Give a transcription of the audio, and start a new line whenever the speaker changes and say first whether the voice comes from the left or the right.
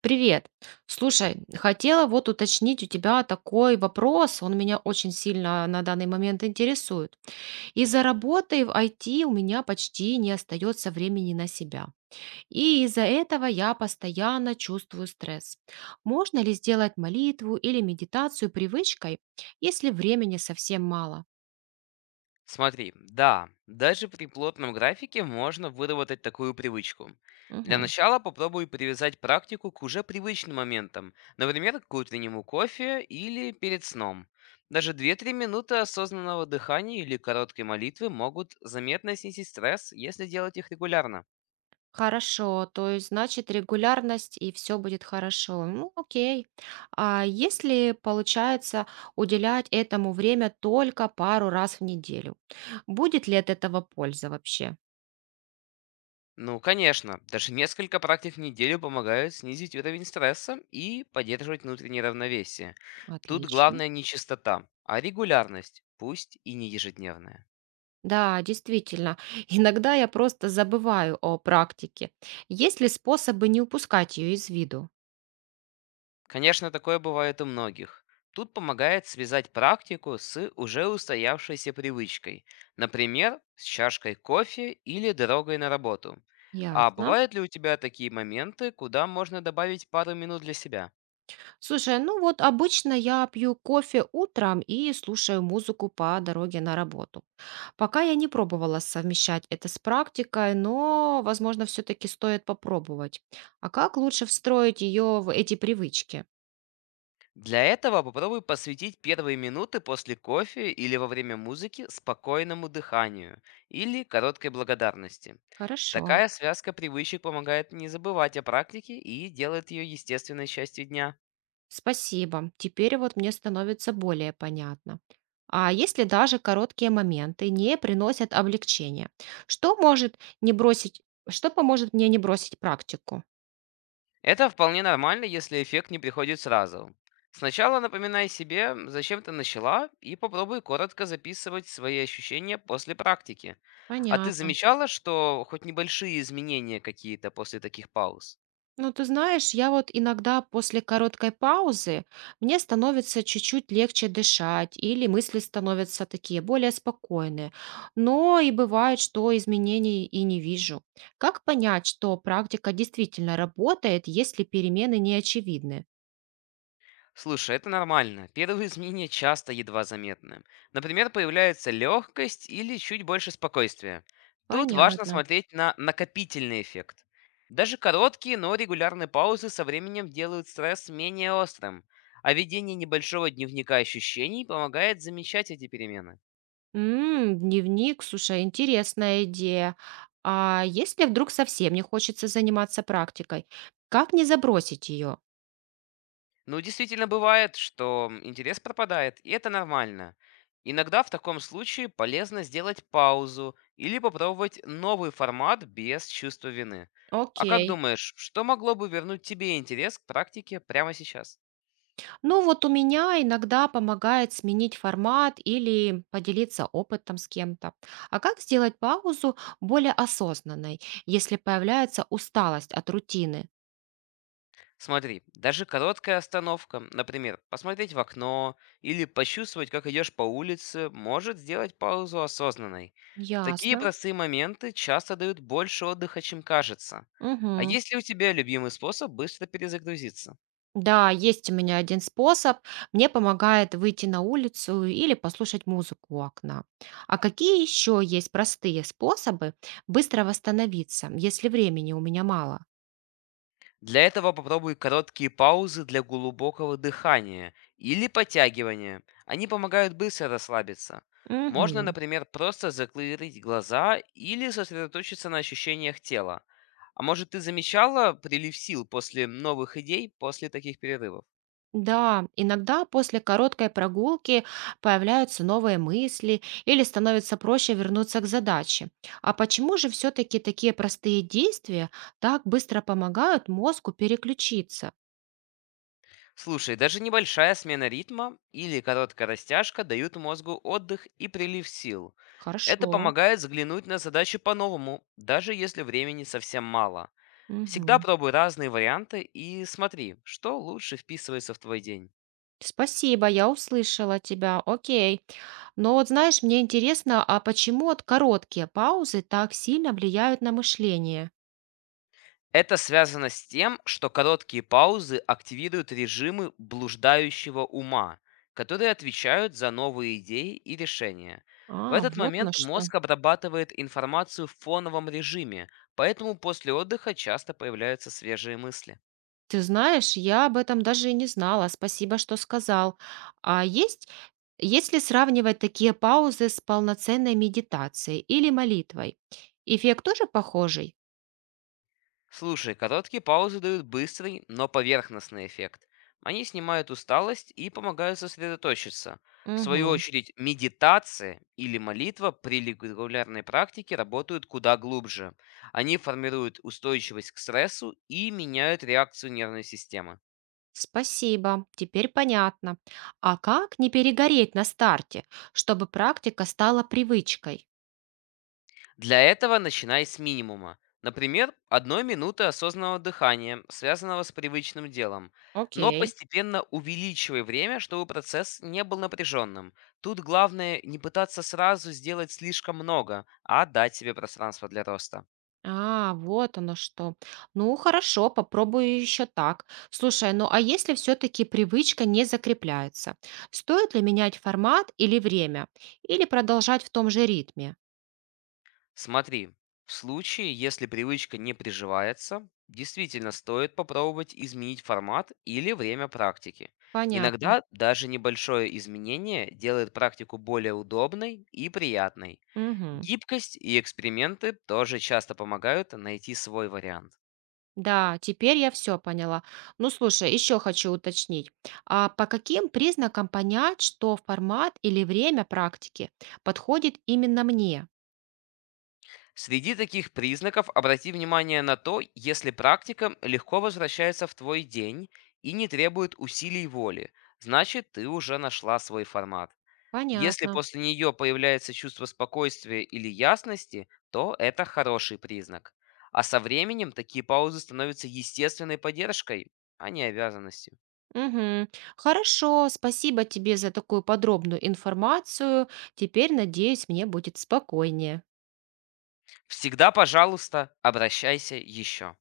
right: Привет. Слушай, хотела вот уточнить у тебя такой вопрос. Он меня очень сильно на данный момент интересует. Из-за работы в IT у меня почти не остается времени на себя. И из-за этого я постоянно чувствую стресс. Можно ли сделать молитву или медитацию привычкой, если времени совсем мало?
left: Смотри, да, даже при плотном графике можно выработать такую привычку. Для начала попробуй привязать практику к уже привычным моментам, например, к утреннему кофе или перед сном. Даже две-три минуты осознанного дыхания или короткой молитвы могут заметно снизить стресс, если делать их регулярно.
right: Хорошо, то есть значит регулярность и все будет хорошо. Ну, окей. А если получается уделять этому время только пару раз в неделю, будет ли от этого польза вообще?
left: Ну, конечно, даже несколько практик в неделю помогают снизить уровень стресса и поддерживать внутреннее равновесие. Тут
right: Отлично.
left: главное не чистота, а регулярность, пусть и не ежедневная.
right: Да, действительно. Иногда я просто забываю о практике. Есть ли способы не упускать ее из виду?
left: Конечно, такое бывает у многих. Тут помогает связать практику с уже устоявшейся привычкой, например, с чашкой кофе или дорогой на работу. А
right: Ясно.
left: бывают ли у тебя такие моменты, куда можно добавить пару минут для себя?
right: Слушай, ну вот обычно я пью кофе утром и слушаю музыку по дороге на работу. Пока я не пробовала совмещать это с практикой, но, возможно, все-таки стоит попробовать. А как лучше встроить ее в эти привычки?
left: Для этого попробуй посвятить первые минуты после кофе или во время музыки спокойному дыханию или короткой благодарности.
right: Хорошо,
left: Такая связка привычек помогает не забывать о практике и делает ее естественной частью дня.
right: спасибо. Теперь вот мне становится более понятно. А если даже короткие моменты не приносят облегчения, что может не бросить, что поможет мне не бросить практику?
left: Это вполне нормально, если эффект не приходит сразу. Сначала напоминай себе, зачем ты начала, и попробуй коротко записывать свои ощущения после практики. А ты
right: Понятно.
left: замечала, что хоть небольшие изменения какие-то после таких пауз?
right: Ну, ты знаешь, я вот иногда после короткой паузы мне становится чуть-чуть легче дышать, или мысли становятся такие более спокойные. Но и бывает, что изменений и не вижу. Как понять, что практика действительно работает, если перемены не очевидны?
left: Слушай, это нормально. Первые изменения часто едва заметны. Например, появляется легкость или чуть больше спокойствия. Тут важно
right: Понятно.
left: смотреть на накопительный эффект. Даже короткие, но регулярные паузы со временем делают стресс менее острым, а ведение небольшого дневника ощущений помогает замечать эти перемены.
right: М, дневник, слушай, интересная идея. А если вдруг совсем не хочется заниматься практикой, как не забросить ее?
left: Ну, действительно бывает, что интерес пропадает, и это нормально. Иногда в таком случае полезно сделать паузу или попробовать новый формат без чувства вины. А как
right: Окей.
left: думаешь, что могло бы вернуть тебе интерес к практике прямо сейчас?
right: Ну вот у меня иногда помогает сменить формат или поделиться опытом с кем-то. А как сделать паузу более осознанной, если появляется усталость от рутины?
left: Смотри, даже короткая остановка, например, посмотреть в окно или почувствовать, как идешь по улице, может сделать паузу осознанной. Такие
right: Ясно.
left: простые моменты часто дают больше отдыха, чем кажется. А
right: Мгм.
left: есть ли у тебя любимый способ быстро перезагрузиться?
right: Да, есть у меня один способ. Мне помогает выйти на улицу или послушать музыку у окна. А какие еще есть простые способы быстро восстановиться, если времени у меня мало?
left: Для этого попробуй короткие паузы для глубокого дыхания или подтягивания. Они помогают быстро расслабиться. Можно,
right: Мгм.
left: например, просто закрыть глаза или сосредоточиться на ощущениях тела. А может, ты замечала прилив сил после новых идей после таких перерывов?
right: Да, иногда после короткой прогулки появляются новые мысли или становится проще вернуться к задаче. А почему же все-таки такие простые действия так быстро помогают мозгу переключиться?
left: Слушай, даже небольшая смена ритма или короткая растяжка дают мозгу отдых и прилив сил. Это
right: Хорошо.
left: помогает взглянуть на задачу по-новому, даже если времени совсем мало. Всегда
right: Мгм.
left: пробуй разные варианты и смотри, что лучше вписывается в твой день.
right: Спасибо, я услышала тебя. Окей. Но вот знаешь, мне интересно, а почему вот короткие паузы так сильно влияют на мышление?
left: Это связано с тем, что короткие паузы активируют режимы блуждающего ума, которые отвечают за новые идеи и решения. В
right: А,
left: этот
right: вот оно
left: момент
right: что.
left: мозг обрабатывает информацию в фоновом режиме, поэтому после отдыха часто появляются свежие мысли.
right: Ты знаешь, я об этом даже и не знала. Спасибо, что сказал. А есть, если сравнивать такие паузы с полноценной медитацией или молитвой, эффект тоже похожий?
left: Слушай, короткие паузы дают быстрый, но поверхностный эффект. Они снимают усталость и помогают сосредоточиться. В свою
right: Угу.
left: очередь, медитация или молитва при регулярной практике работают куда глубже. Они формируют устойчивость к стрессу и меняют реакцию нервной системы.
right: Спасибо, теперь понятно. А как не перегореть на старте, чтобы практика стала привычкой?
left: Для этого начинай с минимума. Например, одной минуты осознанного дыхания, связанного с привычным делом. Но
right: Окей.
left: постепенно увеличивай время, чтобы процесс не был напряженным. Тут главное не пытаться сразу сделать слишком много, а дать себе пространство для роста.
right: А, вот оно что. Ну, хорошо, попробую еще так. Слушай, ну а если все-таки привычка не закрепляется, стоит ли менять формат или время? Или продолжать в том же ритме?
left: Смотри, в случае, если привычка не приживается, действительно стоит попробовать изменить формат или время практики.
right: Понятно.
left: Иногда даже небольшое изменение делает практику более удобной и приятной.
right: Мгм.
left: Гибкость и эксперименты тоже часто помогают найти свой вариант.
right: Да, теперь я все поняла. Ну, слушай, еще хочу уточнить. А по каким признакам понять, что формат или время практики подходит именно мне?
left: Среди таких признаков обрати внимание на то, если практика легко возвращается в твой день и не требует усилий воли, значит ты уже нашла свой формат. Если
right: Понятно.
left: после нее появляется чувство спокойствия или ясности, то это хороший признак. А со временем такие паузы становятся естественной поддержкой, а не обязанностью.
right: Мгм. Хорошо, спасибо тебе за такую подробную информацию. Теперь, надеюсь, мне будет спокойнее.
left: Всегда, пожалуйста, обращайся еще.